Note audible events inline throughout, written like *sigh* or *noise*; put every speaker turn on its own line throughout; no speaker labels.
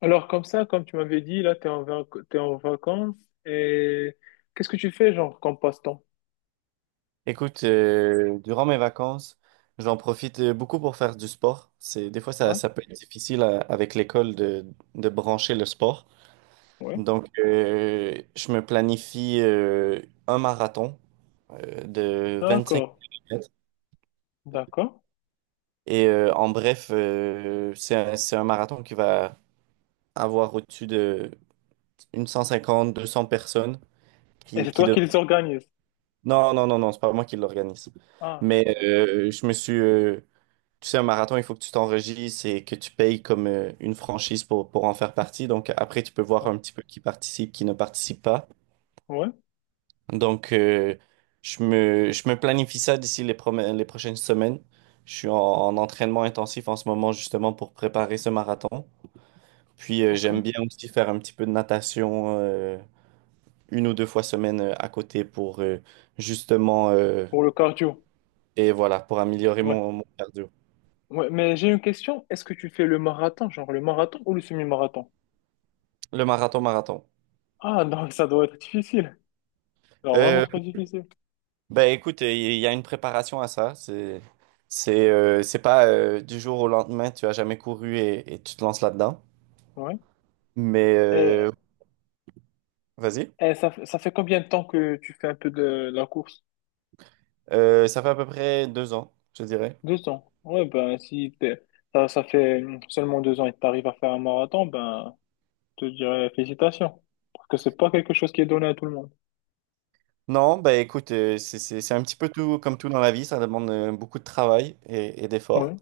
Alors comme ça, comme tu m'avais dit, là, t'es en vacances et qu'est-ce que tu fais, genre, comme passe-temps?
Durant mes vacances, j'en profite, beaucoup pour faire du sport. C'est des fois, ça,
Ouais,
ça peut être avec l'école de brancher le sport.
ouais.
Donc, je me planifie, un marathon, de 25
D'accord,
km.
d'accord.
Et, en bref, c'est un marathon qui va avoir au-dessus de une 150, 200 personnes
Et
qui,
c'est
qui
toi
dev-
qui les organises?
Non, non, non, non, c'est pas moi qui l'organise.
Ah,
Mais,
bon,
tu sais, un marathon, il faut que tu t'enregistres et que tu payes comme, une franchise pour en faire partie. Donc après, tu peux voir
bon.
un petit peu qui participe, qui ne participe pas.
Ouais,
Donc, je me planifie ça d'ici les prochaines semaines. Je suis en entraînement intensif en ce moment, justement pour préparer ce marathon. Puis, j'aime
ok.
bien aussi faire un petit peu de natation, une ou deux fois semaine, à côté pour, justement, euh,
Pour le cardio,
et voilà, pour améliorer
ouais.
mon cardio.
Ouais, mais j'ai une question. Est-ce que tu fais le marathon, genre le marathon ou le semi-marathon?
Le marathon, marathon.
Ah, donc *laughs* ça doit être difficile. Alors vraiment
Euh,
trop difficile.
Ben écoute, il y a une préparation à ça. C'est pas, du jour au lendemain, tu as jamais couru et tu te lances là-dedans.
Ouais.
Mais,
Et,
vas-y.
et ça, ça fait combien de temps que tu fais un peu de la course?
Ça fait à peu près 2 ans, je dirais.
Deux ans. Ouais, ben, si t'es- ça fait seulement deux ans et que t'arrives à faire un marathon, ben, je te dirais félicitations. Parce que c'est pas quelque chose qui est donné à tout le monde.
Non, ben écoute, c'est un petit peu tout comme tout dans la vie. Ça demande, beaucoup de travail et d'efforts.
Ouais,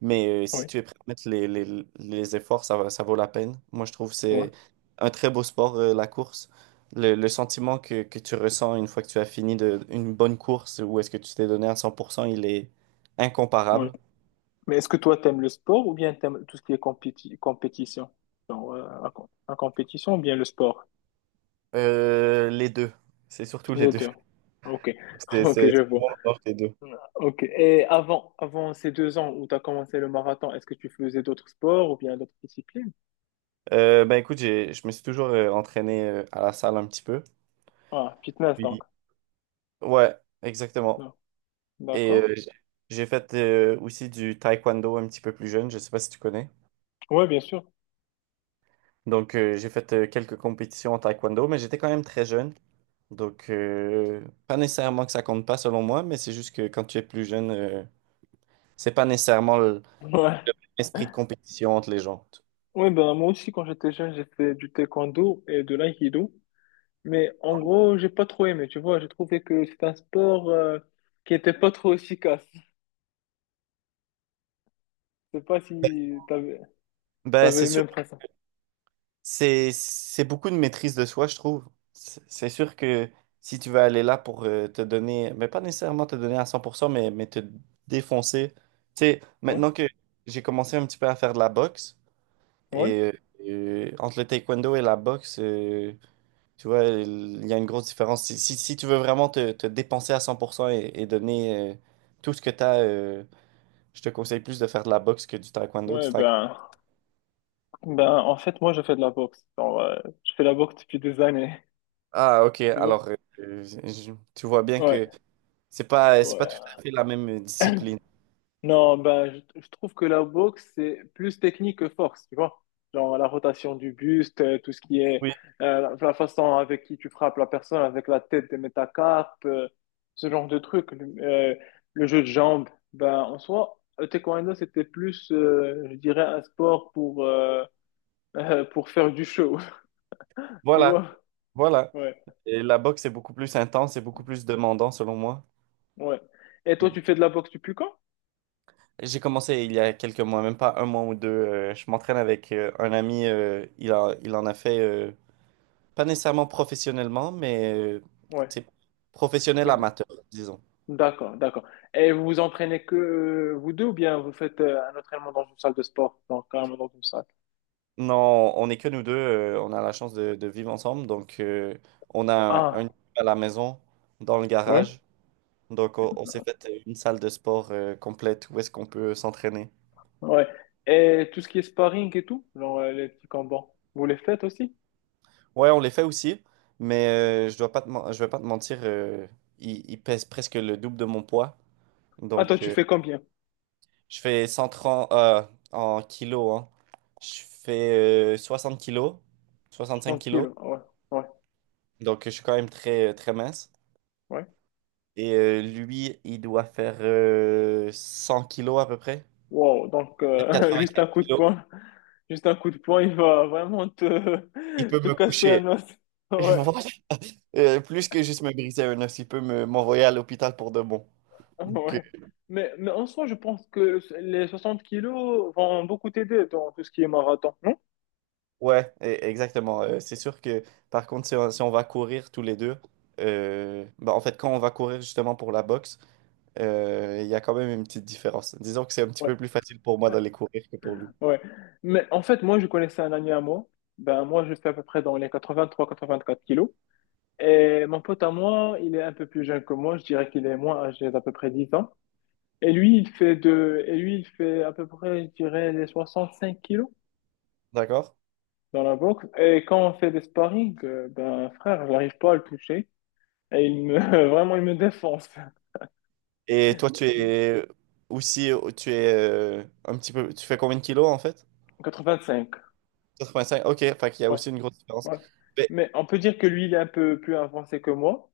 Mais, si
ouais,
tu es prêt à mettre les efforts, ça vaut la peine. Moi, je trouve que
ouais,
c'est un très beau sport, la course. Le sentiment que tu ressens une fois que tu as fini une bonne course ou est-ce que tu t'es donné à 100%, il est
ouais.
incomparable.
Mais est-ce que toi, t'aimes le sport ou bien t'aimes tout ce qui est compétition? Genre, la, la compétition ou bien le sport?
Les deux. C'est surtout les
Les
deux.
deux.
*laughs*
Ok, *laughs*
C'est
ok,
c'est-
je
c'est
vois.
bon dans les deux.
Ok. Et avant, avant ces deux ans où t'as commencé le marathon, est-ce que tu faisais d'autres sports ou bien d'autres disciplines?
Ben écoute, je me suis toujours, entraîné, à la salle un petit peu.
Ah, fitness donc.
Puis- Ouais, exactement.
Non.
Et,
D'accord.
j'ai fait, aussi du taekwondo un petit peu plus jeune. Je sais pas si tu connais.
Ouais, bien sûr.
Donc, j'ai fait, quelques compétitions en taekwondo, mais j'étais quand même très jeune. Donc, pas nécessairement que ça compte pas selon moi, mais c'est juste que quand tu es plus jeune, c'est pas nécessairement
Ouais.
l'esprit de compétition entre les gens.
Ouais, ben, moi aussi, quand j'étais jeune, j'ai fait du taekwondo et de l'aïkido. Mais en gros, j'ai pas trop aimé, tu vois. J'ai trouvé que c'est un sport qui était pas trop efficace. Je sais pas si
Ben,
t'avais
c'est
le
sûr,
même principe.
c'est beaucoup de maîtrise de soi, je trouve. C'est sûr que si tu veux aller là pour, te donner, mais pas nécessairement te donner à 100%, mais te défoncer. Tu sais,
Ouais,
maintenant que j'ai commencé un petit peu à faire de la boxe,
ouais,
et entre le taekwondo et la boxe, tu vois, il y a une grosse différence. Si tu veux vraiment te dépenser à 100% et donner, tout ce que tu as, je te conseille plus de faire de la boxe que du taekwondo. Du
ouais,
taekwondo.
ben, ben, en fait, moi, je fais de la boxe. Genre, je fais de la boxe depuis des années,
Ah, ok.
*laughs* tu vois.
Alors, tu vois bien
Ouais,
que c'est pas tout
ouais.
à fait la même discipline.
Non, ben, je trouve que la boxe, c'est plus technique que force, tu vois. Genre la rotation du buste, tout ce qui est
Oui,
la, la façon avec qui tu frappes la personne, avec la tête des métacarpes, ce genre de truc. Le jeu de jambes, ben, en soi, le taekwondo, c'était plus, je dirais, un sport pour faire du show, *laughs* tu
voilà,
vois.
voilà.
Ouais,
Et la boxe est beaucoup plus intense et beaucoup plus demandant, selon moi.
ouais. Et toi, tu fais de la boxe depuis quand?
J'ai commencé il y a quelques mois, même pas un mois ou deux. Je m'entraîne avec, un ami. Il en a fait. Pas nécessairement professionnellement, mais,
Ouais.
c'est professionnel
Mais,
amateur, disons.
d'accord. Et vous vous entraînez que vous deux ou bien vous faites un entraînement dans une salle de sport, donc carrément dans une salle?
Non, on est que nous deux, on a la chance de vivre ensemble, donc, on a un
Ah,
à la maison, dans le
ouais,
garage, donc on s'est fait une salle de sport, complète où est-ce qu'on peut s'entraîner.
ouais. Et tout ce qui est sparring et tout, genre les petits combats, vous les faites aussi?
Ouais, on les fait aussi, mais, je vais pas te mentir, ils pèsent presque le double de mon poids,
Ah, toi,
donc,
tu fais combien?
je fais 130, en kilos. Hein. Je fais, 60 kilos, cinq
30
kilos.
kilos, ah ouais,
Donc, je suis quand même très, très mince.
ouais.
Et, lui, il doit faire, 100 kilos à peu près.
Wow, donc
Peut-être
*laughs* juste
95
un coup de
kilos.
poing, juste un coup de poing, il va vraiment
Il peut
*laughs* te
me
casser un
coucher.
os.
Je
*laughs*
vois. *laughs* Plus que juste me briser un os, il peut m'envoyer à l'hôpital pour de bon.
Ouais,
Donc,
ouais. Mais en soi, je pense que les 60 kilos vont beaucoup t'aider dans tout ce qui est marathon, non?
ouais, exactement. C'est sûr que, par contre, si on va courir tous les deux, bah, en fait, quand on va courir justement pour la boxe, il y a quand même une petite différence. Disons que c'est un petit peu plus facile pour moi d'aller courir que pour lui.
Ouais. Mais en fait, moi, je connaissais un ami à moi. Ben, moi, je fais à peu près dans les 83, 84 kilos. Et mon pote à moi, il est un peu plus jeune que moi. Je dirais qu'il est moins âgé d'à peu près 10 ans. Et lui, et lui, il fait à peu près, je dirais, les 65 kilos
D'accord?
dans la boxe. Et quand on fait des sparring, ben, frère, je n'arrive pas à le toucher. Et il me, *laughs* vraiment, il me défonce.
Et toi, tu es aussi, tu es, un petit peu, tu fais combien de kilos en fait?
85.
Quatre cinq, ok, fait qu'il y a
Ouais,
aussi une grosse différence.
ouais.
Mais
Mais on peut dire que lui, il est un peu plus avancé que moi.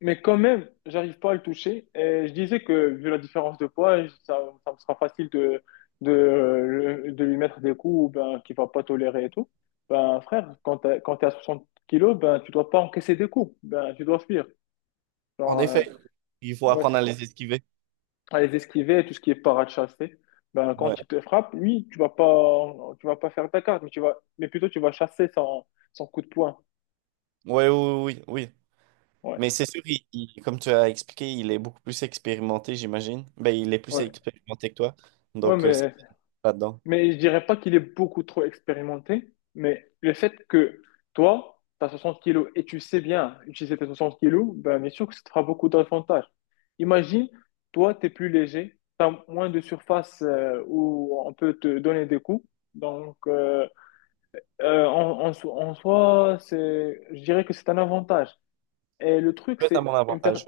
Mais quand même, j'arrive pas à le toucher. Et je disais que vu la différence de poids, ça, ça me sera facile de lui mettre des coups ben, qu'il va pas tolérer et tout. Ben frère, quand t'es à 60 kilos, ben tu dois pas encaisser des coups. Ben tu dois fuir.
en
Genre,
effet, il faut
ouais,
apprendre
c'est
à
ça.
les esquiver.
À les esquiver, tout ce qui est parade chassée. Ben
Ouais.
quand il te frappe, lui, tu vas pas faire ta carte, mais mais plutôt tu vas chasser son coup de poing.
Ouais, oui, oui, oui.
Ouais,
Mais c'est sûr, comme tu as expliqué, il est beaucoup plus expérimenté, j'imagine. Ben, il est plus
ouais,
expérimenté que toi.
ouais,
Donc, ça
mais
pas dedans.
mais je dirais pas qu'il est beaucoup trop expérimenté, mais le fait que toi, tu as 60 kilos et tu sais bien utiliser tes 60 kilos, ben bien sûr que ça te fera beaucoup d'avantages. Imagine, toi, tu es plus léger, tu as moins de surface où on peut te donner des coups. Donc en soi, c'est, je dirais que c'est un avantage. Et le
Ça
truc,
peut être à
c'est
mon
une per-
avantage.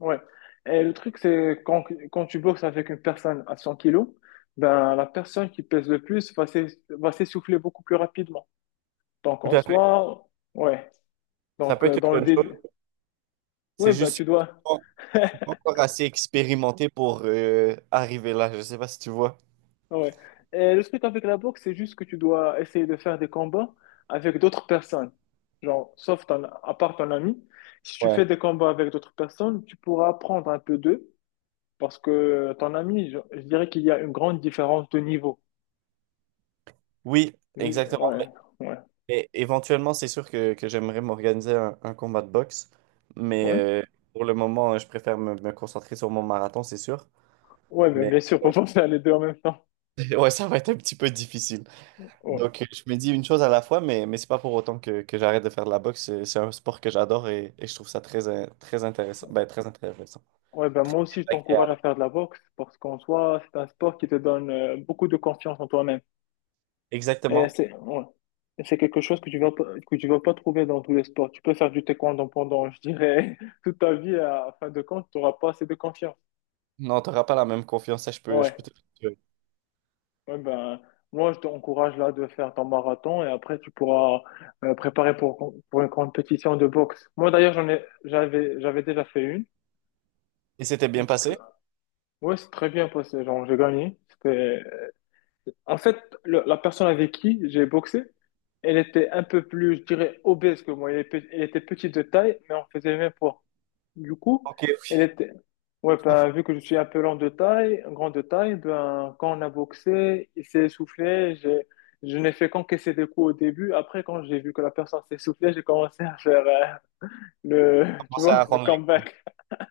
Ouais. Et le truc, c'est quand tu boxes avec une personne à 100 kilos, ben, la personne qui pèse le plus va s'essouffler beaucoup plus rapidement. Donc,
Tout
en
à fait.
soi, ouais.
Ça
Donc,
peut être une
dans le
bonne chose.
début,
C'est
ouais, ben, tu
juste.
dois. *laughs*
Pas encore assez expérimenté pour, arriver là. Je sais pas si tu vois.
Ouais. Et le truc avec la boxe, c'est juste que tu dois essayer de faire des combats avec d'autres personnes. Genre, à part ton ami, si tu
Ouais.
fais des combats avec d'autres personnes, tu pourras apprendre un peu d'eux parce que ton ami, je dirais qu'il y a une grande différence de niveau.
Oui,
Je-
exactement.
ouais, ouais.
Mais éventuellement, c'est sûr que j'aimerais m'organiser un combat de boxe. Mais,
Ouais,
euh, pour le moment, je préfère me concentrer sur mon marathon, c'est sûr.
ouais, ben,
Mais
bien sûr, *laughs* on va faire les deux en même temps.
*laughs* ouais, ça va être un petit peu difficile.
Ouais,
Donc, je me dis une chose à la fois, mais c'est pas pour autant que j'arrête de faire de la boxe. C'est un sport que j'adore et je trouve ça très, très intéressant. Ben, très intéressant.
ouais ben, moi aussi, je t'encourage à
Agréable.
faire de la boxe parce qu'en soi, c'est un sport qui te donne beaucoup de confiance en toi-même. Et
Exactement.
c'est ouais. Et c'est quelque chose que tu vas pas, que tu vas pas trouver dans tous les sports. Tu peux faire du taekwondo pendant, je dirais, *laughs* toute ta vie, à fin de compte, tu n'auras pas assez de confiance.
Non, t'auras pas la même confiance, ça, je peux, je
Ouais,
peux te le dire.
ouais ben, moi, je t'encourage là de faire ton marathon et après, tu pourras préparer pour une compétition de boxe. Moi, d'ailleurs, j'avais déjà fait une.
Et c'était
Une
bien
petite,
passé?
ouais, c'est très bien passé. Genre, j'ai gagné. En fait, la personne avec qui j'ai boxé, elle était un peu plus, je dirais, obèse que moi. Elle, elle était petite de taille, mais on faisait le même poids. Du coup,
Ok,
elle
faut
était. Ouais, ben, vu que je suis un peu lent de taille, grand de taille, ben, quand on a boxé, il s'est essoufflé. Je n'ai fait qu'encaisser des coups au début. Après, quand j'ai vu que la personne s'est essoufflée, j'ai commencé à faire le, *laughs* tu
commencer à
vois, le
rendre les...
comeback.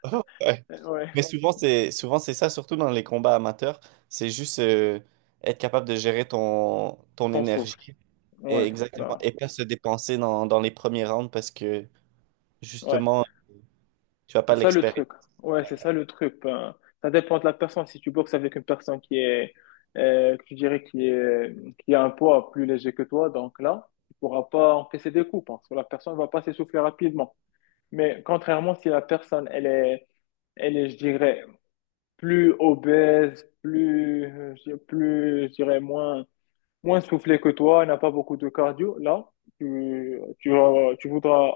*laughs* Ouais.
Ouais,
Mais souvent, c'est ça, surtout dans les combats amateurs. C'est juste, être capable de gérer ton
ton souffle.
énergie et,
Ouais,
exactement, et
bah
pas se dépenser dans les premiers rounds parce que
ouais.
justement, tu vas
C'est
pas
ça le
l'expérimenter.
truc. Ouais, c'est ça le truc. Ben, ça dépend de la personne. Si tu boxes avec une personne que tu dirais, qui a un poids plus léger que toi, donc là, tu pourras pas encaisser des coups parce que la personne va pas s'essouffler rapidement. Mais contrairement, si la personne, elle est, je dirais, plus obèse, plus, je dirais, plus, je dirais, moins soufflé que toi, n'a pas beaucoup de cardio, là, tu voudras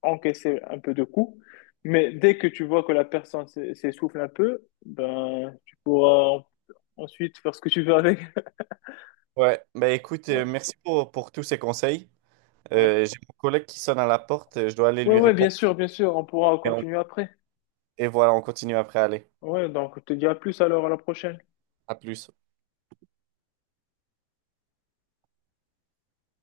encaisser un peu de coups. Mais dès que tu vois que la personne s'essouffle un peu, ben, tu pourras ensuite faire ce que tu veux avec. *laughs*
Ouais, ben écoute,
Ouais,
merci pour tous ces conseils.
ouais.
J'ai mon collègue qui sonne à la porte, je dois aller
Ouais,
lui
ouais,
répondre.
bien sûr, on pourra
Et, on-
continuer après.
et voilà, on continue après, allez.
Ouais, donc je te dis à plus alors, à la prochaine.
À plus.